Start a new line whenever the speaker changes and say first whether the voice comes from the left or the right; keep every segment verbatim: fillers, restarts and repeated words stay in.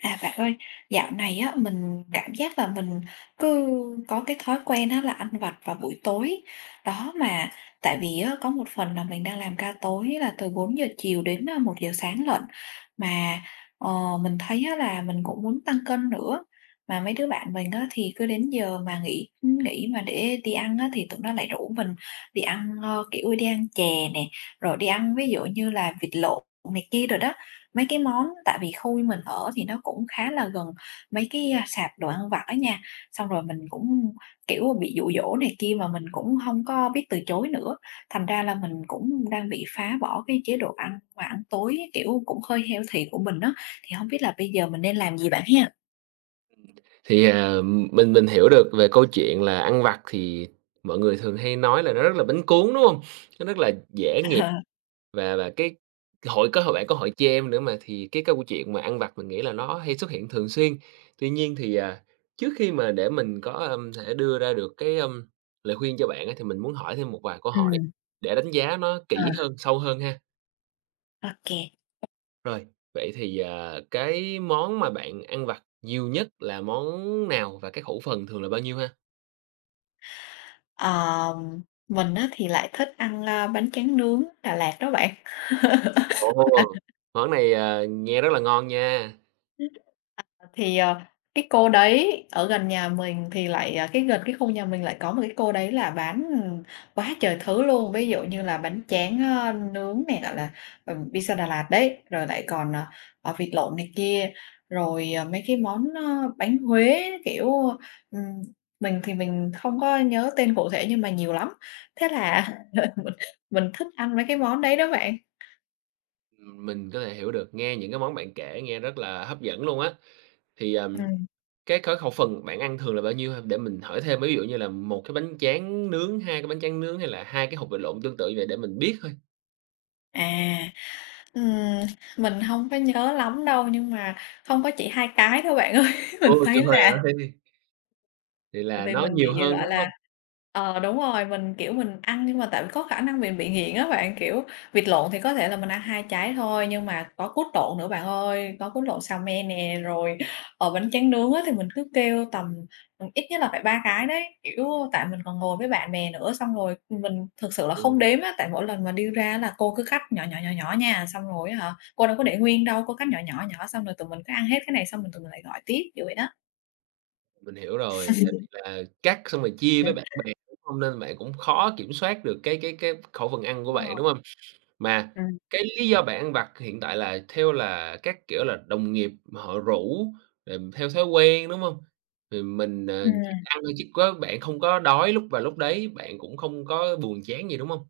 left: À, bạn ơi, dạo này á mình cảm giác là mình cứ có cái thói quen á là ăn vặt vào buổi tối. Đó, mà tại vì á có một phần là mình đang làm ca tối là từ bốn giờ chiều đến, à, một giờ sáng lận, mà, ờ, mình thấy á là mình cũng muốn tăng cân nữa, mà mấy đứa bạn mình á thì cứ đến giờ mà nghỉ nghỉ mà để đi ăn á thì tụi nó lại rủ mình đi ăn, ơ, kiểu, đi ăn chè nè, rồi đi ăn ví dụ như là vịt lộn này kia rồi đó. Mấy cái món tại vì khu mình ở thì nó cũng khá là gần mấy cái, a, sạp đồ ăn vặt á nha, xong rồi mình cũng, kiểu, bị dụ dỗ này kia mà mình cũng không có biết từ chối nữa, thành ra là mình cũng đang bị phá bỏ cái chế độ ăn và ăn tối, kiểu, cũng hơi healthy của mình đó. Thì không biết là bây giờ mình nên làm gì bạn ha?
right: Thì, à, mình mình hiểu được về câu chuyện là ăn vặt thì mọi người thường hay nói là nó rất là bánh cuốn, đúng không? Nó rất là dễ nghiệp
left: Ờ.
right: và và cái hội có hội bạn có hội jam nữa mà, thì cái câu chuyện mà ăn vặt mình nghĩ là nó hay xuất hiện thường xuyên. Tuy nhiên thì, à, trước khi mà để mình có, ưm, thể đưa ra được cái, ưm, lời khuyên cho bạn á, thì mình muốn hỏi thêm một vài câu hỏi
left: Ừm,
right: để đánh giá nó
left: ờ.
right: kỹ hơn, sâu hơn ha.
left: Ô kê.
right: Rồi, vậy thì, à, cái món mà bạn ăn vặt nhiều nhất là món nào và cái khẩu phần thường là bao nhiêu ha?
left: Mình á thì lại thích ăn, a, bánh tráng nướng Đà Lạt đó bạn.
right: Ồ! Món này, ờ, nghe rất là ngon nha,
left: Thì, ờ, cái cô đấy ở gần nhà mình thì lại, à cái gần cái khu nhà mình lại có một cái cô đấy là bán, ừ, quá trời thứ luôn, ví dụ như là bánh tráng, ơ, nướng này gọi là, ừm, pizza Đà Lạt đấy, rồi lại còn, ờ, ờ, vịt lộn này kia, rồi, ờ, mấy cái món, ơ, bánh Huế, kiểu, ừm, mình thì mình không có nhớ tên cụ thể nhưng mà nhiều lắm. Thế là mình mình thích ăn mấy cái món đấy đó bạn.
right: mình có thể hiểu được, nghe những cái món bạn kể nghe rất là hấp dẫn luôn á. Thì, ờm,
left: Ừm,
right: cái cái khẩu phần bạn ăn thường là bao nhiêu ha? Để mình hỏi thêm, ví dụ như là một cái bánh tráng nướng, hai cái bánh tráng nướng hay là hai cái hột vịt lộn tương tự như vậy để mình biết thôi.
left: à. Ừm, mình hông có nhớ lắm đâu, nhưng mà không có chỉ hai cái đâu bạn ơi. Mình
right: Ôi
left: thấy
right: trời
left: là.
right: ơi! thế thì
left: Tại
right: là
left: vì
right: nó
left: mình
right: nhiều
left: bị,
right: hơn,
left: gọi
right: đúng không?
left: là ờ, đúng rồi, mình, kiểu, mình ăn nhưng mà tại vì có khả năng mình bị nghiện á bạn, kiểu, vịt lộn thì có thể là mình ăn hai trái thôi, nhưng mà có cút lộn nữa bạn ơi, có cút lộn xào me nè, rồi, ờ, bánh tráng nướng á thì mình cứ kêu tầm, ừm, ít nhất là phải ba cái đấy. Kiểu, tại mình còn ngồi với bạn bè nữa, xong rồi mình thực sự là không
right: Ừm,
left: đếm á, tại mỗi lần mà đi ra là cô cứ cắt nhỏ, nhỏ, nhỏ, nhỏ nha, xong rồi á hả, cô đâu có để nguyên đâu, cô cắt nhỏ, nhỏ, nhỏ xong rồi tụi mình cứ ăn hết cái này xong rồi tụi mình lại gọi tiếp, kiểu vậy đó.
right: mình hiểu rồi, tại vì là cắt xong rồi chia với bạn bè, đúng hông? Nên bạn cũng khó kiểm soát được cái cái cái khẩu phần ăn của
left: Đúng
right: bạn,
left: rồi.
right: đúng không? Mà
left: Ừm,
right: cái lý do bạn ăn vặt hiện tại là theo là các, kiểu là, đồng nghiệp họ rủ, rồi theo thói quen, đúng hông? Thì mình, ờ, chỉ
left: Ừm.
right: ăn thôi chứ có bạn không có đói lúc và lúc đấy, bạn cũng không có buồn chán gì, đúng hông?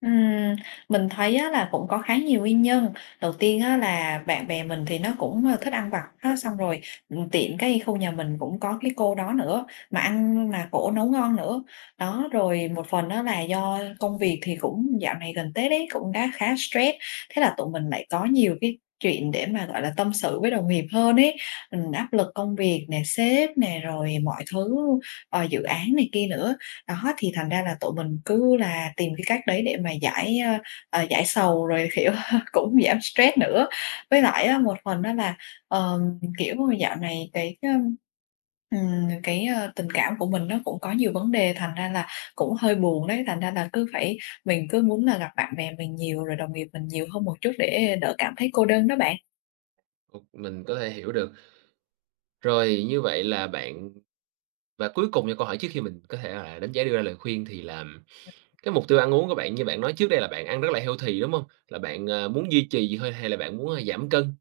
left: Ừm, mình thấy á, là cũng có khá nhiều nguyên nhân. Đầu tiên á, là bạn bè mình thì nó cũng, ơ, thích ăn vặt á, xong rồi, ừm, tiện cái khu nhà mình cũng có cái cô đó nữa, mà ăn mà cổ nấu ngon nữa. Đó, rồi một phần đó là do công việc thì cũng dạo này gần Tết ấy, cũng đã khá stress, thế là tụi mình lại có nhiều cái chuyện để mà, gọi là, tâm sự với đồng nghiệp hơn ấy. Ừm, áp lực công việc nè, sếp nè, rồi mọi thứ, ờ, dự án này kia nữa. Đó, thì thành ra là tụi mình cứ là tìm cái cách đấy để mà giải, ơ, ờ, giải sầu rồi, kiểu, cũng giảm stress nữa. Với lại á, một phần đó là, ờm, kiểu, dạo này cái, ưm, ừm, cái, ơ, tình cảm của mình nó cũng có nhiều vấn đề, thành ra là cũng hơi buồn đấy, thành ra là cứ phải mình cứ muốn là gặp bạn bè mình nhiều rồi đồng nghiệp mình nhiều hơn một chút để đỡ cảm thấy cô đơn đó bạn.
right: Ừm, mình có thể hiểu được. Rồi như vậy là bạn và cuối cùng cho câu hỏi trước khi mình có thể là đánh giá đưa ra lời khuyên thì là cái mục tiêu ăn uống của bạn như bạn nói trước đây là bạn ăn rất là healthy, đúng hông? Là bạn, à, muốn duy trì vậy thôi hay là bạn muốn, a, giảm cân?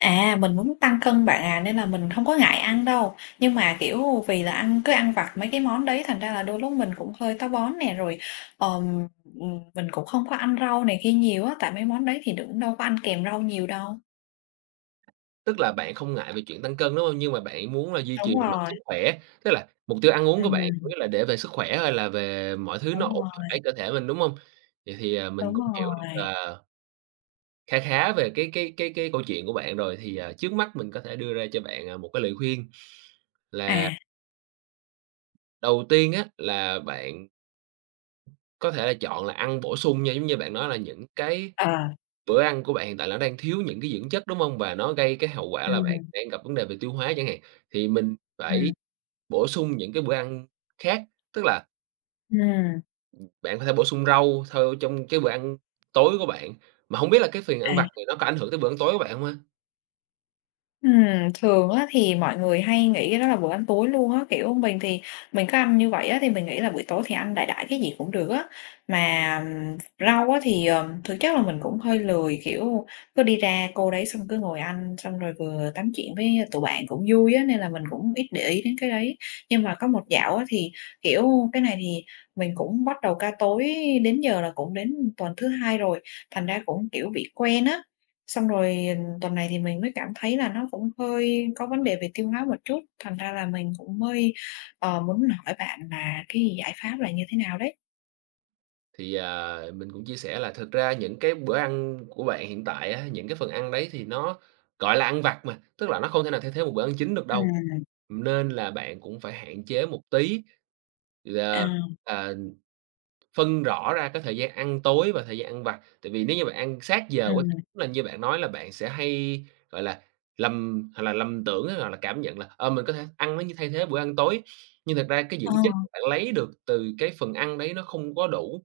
left: À, mình muốn tăng cân bạn à, nên là mình không có ngại ăn đâu. Nhưng mà, kiểu, vì là ăn cứ ăn vặt mấy cái món đấy thành ra là đôi lúc mình cũng hơi táo bón nè, rồi, ờm, mình cũng không có ăn rau này kia nhiều á, tại mấy món đấy thì cũng đâu có ăn kèm rau nhiều đâu.
right: Tức là bạn không ngại về chuyện tăng cân, đúng hông? Nhưng mà bạn muốn là duy trì
left: Đúng
right: về mặt
left: rồi,
right: sức khỏe, tức là mục tiêu ăn uống của bạn chủ
left: ừm,
right: yếu là để về sức khỏe hay là về mọi thứ nó
left: đúng
right: ổn
left: rồi,
right: thỏa cơ thể mình, đúng hông? Vậy thì, à, mình
left: đúng
right: cũng hiểu được,
left: rồi.
right: ờ, kha khá về cái cái cái cái câu chuyện của bạn rồi, thì, à, trước mắt mình có thể đưa ra cho bạn, à, một cái lời khuyên là
left: À,
right: đầu tiên á, là bạn có thể là chọn là ăn bổ sung nha, giống như bạn nói là những cái
left: ờ,
right: bữa ăn của bạn hiện tại nó đang thiếu những cái dưỡng chất, đúng hông? Và nó gây cái hậu quả là bạn
left: ừm,
right: đang gặp vấn đề về tiêu hóa chẳng hạn, thì mình phải
left: ừm,
right: bổ sung những cái bữa ăn khác, tức là
left: ừm,
right: bạn có thể bổ sung rau theo trong cái bữa ăn tối của bạn. Mà hông biết là cái phiền ăn vặt
left: à.
right: thì nó có ảnh hưởng tới bữa ăn tối của bạn hông ha?
left: Ừm, thường á thì mọi người hay nghĩ cái đó là bữa ăn tối luôn á, kiểu, mình thì mình cứ ăn như vậy á, thì mình nghĩ là buổi tối thì ăn đại đại cái gì cũng được á. Mà, ừm, rau á thì, ờm, thực chất là mình cũng hơi lười, kiểu, cứ đi ra cô đấy xong cứ ngồi ăn, xong rồi vừa tám chuyện với tụi bạn cũng vui á, nên là mình cũng ít để ý đến cái đấy. Nhưng mà có một dạo á thì, kiểu, cái này thì mình cũng bắt đầu ca tối đến giờ là cũng đến tuần thứ hai rồi, thành ra cũng, kiểu, bị quen á. Xong rồi. Tuần này thì mình mới cảm thấy là nó cũng hơi có vấn đề về tiêu hóa một chút, thành ra là mình cũng mới, ờ, muốn hỏi bạn là cái giải pháp là như thế nào đấy?
right: Thì, à, mình cũng chia sẻ là thực ra những cái bữa ăn của bạn hiện tại á, những cái phần ăn đấy thì nó, gọi là, ăn vặt mà, tức là nó không thể nào thay thế một bữa ăn chính được
left: À,
right: đâu, nên là bạn cũng phải hạn chế một tí. Thì, à,
left: à,
right: à Phân rõ ra cái thời gian ăn tối và thời gian ăn vặt, tại vì nếu như bạn ăn sát giờ quá
left: ừm,
right: là như bạn nói là bạn sẽ hay, gọi là, lầm hoặc là lầm tưởng á, hoặc là cảm nhận là, ờ, mình có thể ăn nó như thay thế bữa ăn tối, nhưng thật ra cái
left: ờ,
right: dưỡng chất mà bạn lấy được từ cái phần ăn đấy nó không có đủ.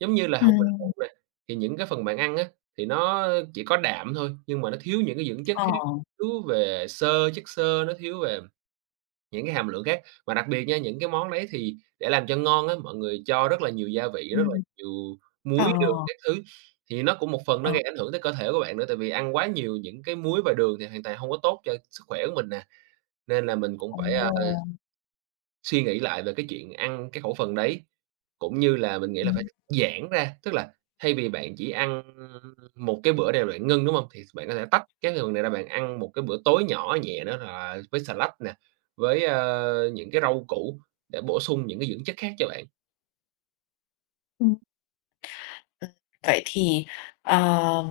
right: Giống như là hột vịt lộn
left: ừm,
right: nè, thì những cái phần bạn ăn á, thì nó chỉ có đạm thôi, nhưng mà nó thiếu những cái dưỡng chất
left: ờ,
right: khác, thiếu về xơ, chất xơ, nó thiếu về những cái hàm lượng khác, mà đặc biệt nha, những cái món đấy thì để làm cho ngon á, mọi người cho rất là nhiều gia vị, rất là
left: ừm,
right: nhiều
left: ờ,
right: muối, đường các thứ, thì nó cũng một phần nó
left: ờ,
right: gây ảnh hưởng tới cơ thể của bạn nữa, tại vì ăn quá nhiều những cái muối và đường thì hoàn toàn không có tốt cho sức khỏe của mình nè, nên là mình cũng
left: ồ,
right: phải, à Suy nghĩ lại về cái chuyện ăn cái khẩu phần đấy, cũng như là mình nghĩ là phải
left: ừm.
right: giãn ra, tức là thay vì bạn chỉ ăn một cái bữa nào bạn ngưng, đúng không? Thì bạn có thể tách cái phần này ra, bạn ăn một cái bữa tối nhỏ nhẹ đó là với salad nè, với, ơ, những cái rau củ để bổ sung những cái dưỡng chất khác cho bạn.
left: Ừm, vậy thì, ờ,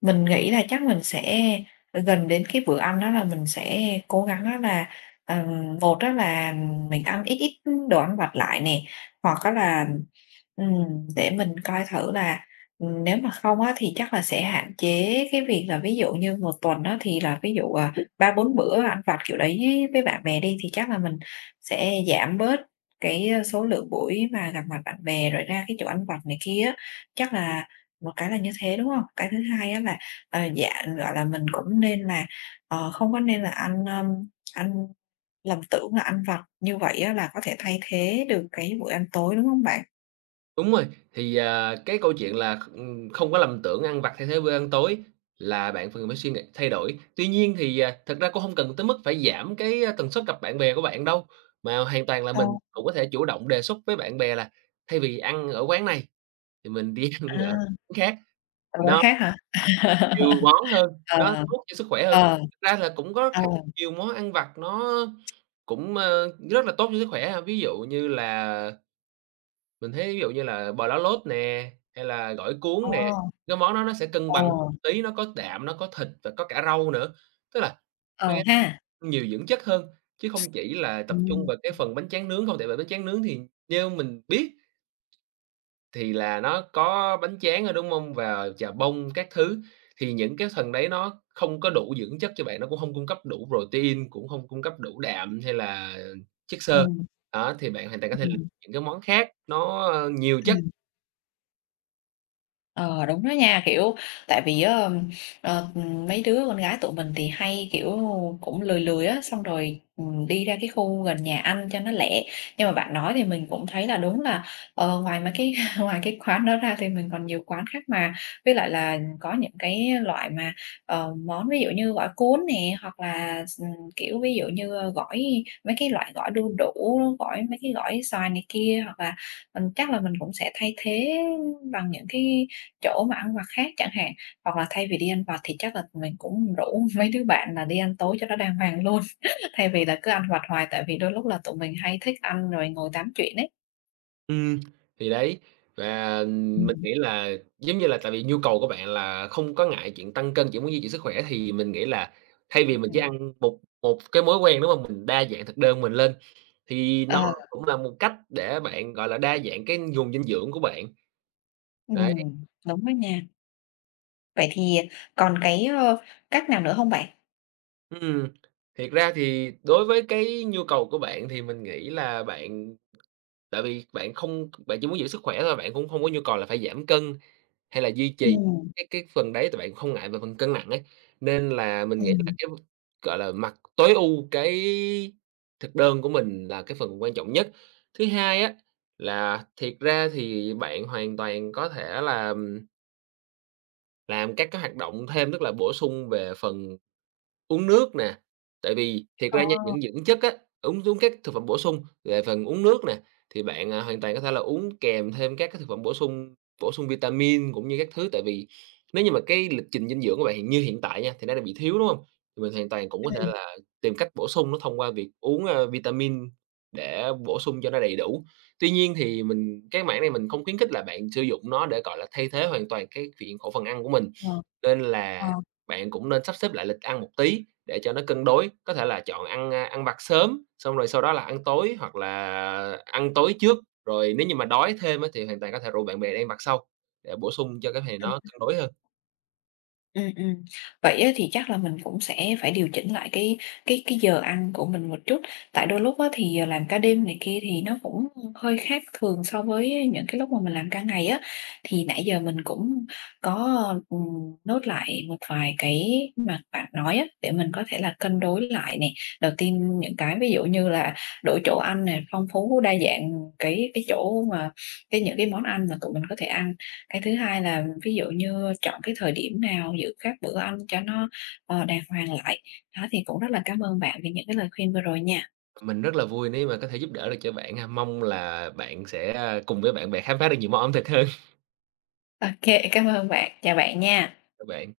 left: mình nghĩ là chắc mình sẽ gần đến cái bữa ăn đó là mình sẽ cố gắng á là, ừm, một đó là mình ăn ít ít đồ ăn vặt lại nè, hoặc á là, ừm, để mình coi thử là, ừm, nếu mà không á thì chắc là sẽ hạn chế cái việc là ví dụ như một tuần đó thì là ví dụ, à, ba bốn bữa ăn vặt kiểu đấy với bạn bè đi, thì chắc là mình sẽ giảm bớt cái, ơ, số lượng buổi mà gặp mặt bạn bè rồi ra cái chỗ ăn vặt này kia á, chắc là một cái là như thế, đúng không? Cái thứ hai á là, ờ, dạ, gọi là, mình cũng nên là, ờ, không có nên là ăn, ơm, ăn lầm tưởng là ăn vặt như vậy á là có thể thay thế được cái buổi ăn tối, đúng không bạn?
right: Đúng rồi, thì, à, cái câu chuyện là, ừm, không có lầm tưởng ăn vặt thay thế bữa ăn tối là bạn phần phải suy nghĩ thay đổi. Tuy nhiên thì, à, thật ra cũng không cần tới mức phải giảm cái, a, tần suất gặp bạn bè của bạn đâu, mà hoàn toàn là
left: Ồ,
right: mình cũng có thể chủ động đề xuất với bạn bè là thay vì ăn ở quán này thì mình đi ăn ở
left: à,
right: quán khác,
left: là quán
right: nó
left: khác hả?
right: nhiều món hơn,
left: Ờ,
right: nó tốt cho sức khỏe hơn.
left: ờ,
right: Thực ra là cũng có
left: ờ,
right: khá nhiều món ăn vặt nó cũng, ơ, rất là tốt cho sức khỏe ha, ví dụ như là mình thấy ví dụ như là bò lá lốt nè, hay là gỏi cuốn
left: ờ,
right: nè, cái món đó nó sẽ cân
left: ờ,
right: bằng hơn một tí, nó có đạm, nó có thịt và có cả rau nữa, tức là nó
left: ờ
right: sẽ
left: ha.
right: nhiều dưỡng chất hơn, chứ không chỉ là
left: Ừ,
right: tập trung vào cái phần bánh tráng nướng không. Tại vì bánh tráng nướng thì như mình biết thì là nó có bánh tráng rồi, đúng hông? Và chà bông các thứ, thì những cái phần đấy nó không có đủ dưỡng chất cho bạn, nó cũng hông cung cấp đủ protein, cũng hông cung cấp đủ đạm hay là chất xơ.
left: ừ,
right: Đó, thì bạn hoàn toàn có thể lựa
left: ừm.
right: những cái món khác nó, ơ, nhiều chất.
left: Ờ, đúng đó nha, kiểu, tại vì á, ờ, mấy đứa con gái tụi mình thì hay, kiểu, cũng lười lười á, xong rồi, ừm, đi ra cái khu gần nhà ăn cho nó lẹ. Nhưng mà bạn nói thì mình cũng thấy là đúng là, ờ, ngoài mấy cái ngoài cái quán đó ra thì mình còn nhiều quán khác mà. Với lại là có những cái loại mà, ờ, món ví dụ như gỏi cuốn nè, hoặc là s kiểu, ví dụ như, gỏi mấy cái loại gỏi đu đủ, gỏi mấy cái gỏi xoài này kia, hoặc là, ừm, chắc là mình cũng sẽ thay thế bằng những cái chỗ mà ăn vặt khác chẳng hạn, hoặc là thay vì đi ăn vặt thì chắc là mình cũng rủ mấy đứa bạn là đi ăn tối cho nó đàng hoàng luôn, thay vì là cứ ăn vặt hoài, tại vì đôi lúc là tụi mình hay thích ăn rồi ngồi tám chuyện ấy.
right: Ừm, thì đấy, và mình
left: Ừm,
right: nghĩ là giống như là tại vì nhu cầu của bạn là không có ngại chuyện tăng cân, chỉ muốn duy trì sức khỏe thì mình nghĩ là thay vì mình chỉ
left: ừm.
right: ăn một một cái mối quen, đúng hông? Mình đa dạng thực đơn mình lên thì nó
left: Ờ.
right: cũng là một cách để bạn, gọi là, đa dạng cái nguồn dinh dưỡng của bạn. Đấy,
left: Ừm, đúng đó nha. Vậy thì còn cái, ơ, cách nào nữa không bạn?
right: ừm, thiệt ra thì đối với cái nhu cầu của bạn thì mình nghĩ là bạn tại vì bạn không bạn chỉ muốn giữ sức khỏe thôi, bạn cũng không có nhu cầu là phải giảm cân. Hay là duy trì
left: Ừm,
right: cái cái phần đấy tại bạn không ngại về phần cân nặng ấy, nên là mình nghĩ là
left: ừm.
right: cái, gọi là, mặt tối ưu cái thực đơn của mình là cái phần quan trọng nhất. Thứ hai á, là thiệt ra thì bạn hoàn toàn có thể là làm các cái hoạt động thêm, tức là bổ sung về phần uống nước nè, tại vì thiệt
left: Ờ,
right: ra nha, những dưỡng chất á, uống uống các thực phẩm bổ sung, về phần uống nước nè, thì bạn, à, hoàn toàn có thể là uống kèm thêm các cái thực phẩm bổ sung bổ sung vitamin cũng như các thứ. Tại vì nếu như mà cái lịch trình dinh dưỡng của bạn hiện như hiện tại nha, thì nó đang bị thiếu, đúng không? Thì mình hoàn toàn cũng có thể
left: ừm,
right: là tìm cách bổ sung nó thông qua việc uống, ơ, vitamin để bổ sung cho nó đầy đủ. Tuy nhiên thì mình cái mảng này mình không khuyến khích là bạn sử dụng nó để, gọi là, thay thế hoàn toàn cái chuyện khẩu phần ăn của mình.
left: ờ.
right: Nên
left: Ờ.
right: là bạn cũng nên sắp xếp lại lịch ăn một tí để cho nó cân đối, có thể là chọn ăn, a, ăn vặt sớm, xong rồi sau đó là ăn tối hoặc là ăn tối trước, rồi nếu như mà đói thêm á thì hoàn toàn có thể rủ bạn bè đi ăn vặt sau để bổ sung cho cái này nó
left: Ừ.
right: cân đối hơn.
left: Ừm, ừm. Vậy á thì chắc là mình cũng sẽ phải điều chỉnh lại cái cái cái giờ ăn của mình một chút, tại đôi lúc á thì, ờ, làm ca đêm này kia thì nó cũng hơi khác thường so với những cái lúc mà mình làm ca ngày á. Thì nãy giờ mình cũng có, ừm, note lại một vài cái mà bạn nói á, để mình có thể là cân đối lại nè. Đầu tiên những cái ví dụ như là đổi chỗ ăn này phong phú đa dạng cái cái chỗ mà cái những cái món ăn mà tụi mình có thể ăn. Cái thứ hai là ví dụ như chọn cái thời điểm nào giữ các bữa ăn cho nó, ờ, đàng hoàng lại. Đó, thì cũng rất là cảm ơn bạn vì những cái lời khuyên vừa rồi nha.
right: Mình rất là vui nếu mà có thể giúp đỡ được cho bạn ha, mong là bạn sẽ, a, cùng với bạn bè khám phá được nhiều món ẩm thực hơn.
left: OK, cảm ơn bạn, chào bạn nha.
right: Chào bạn.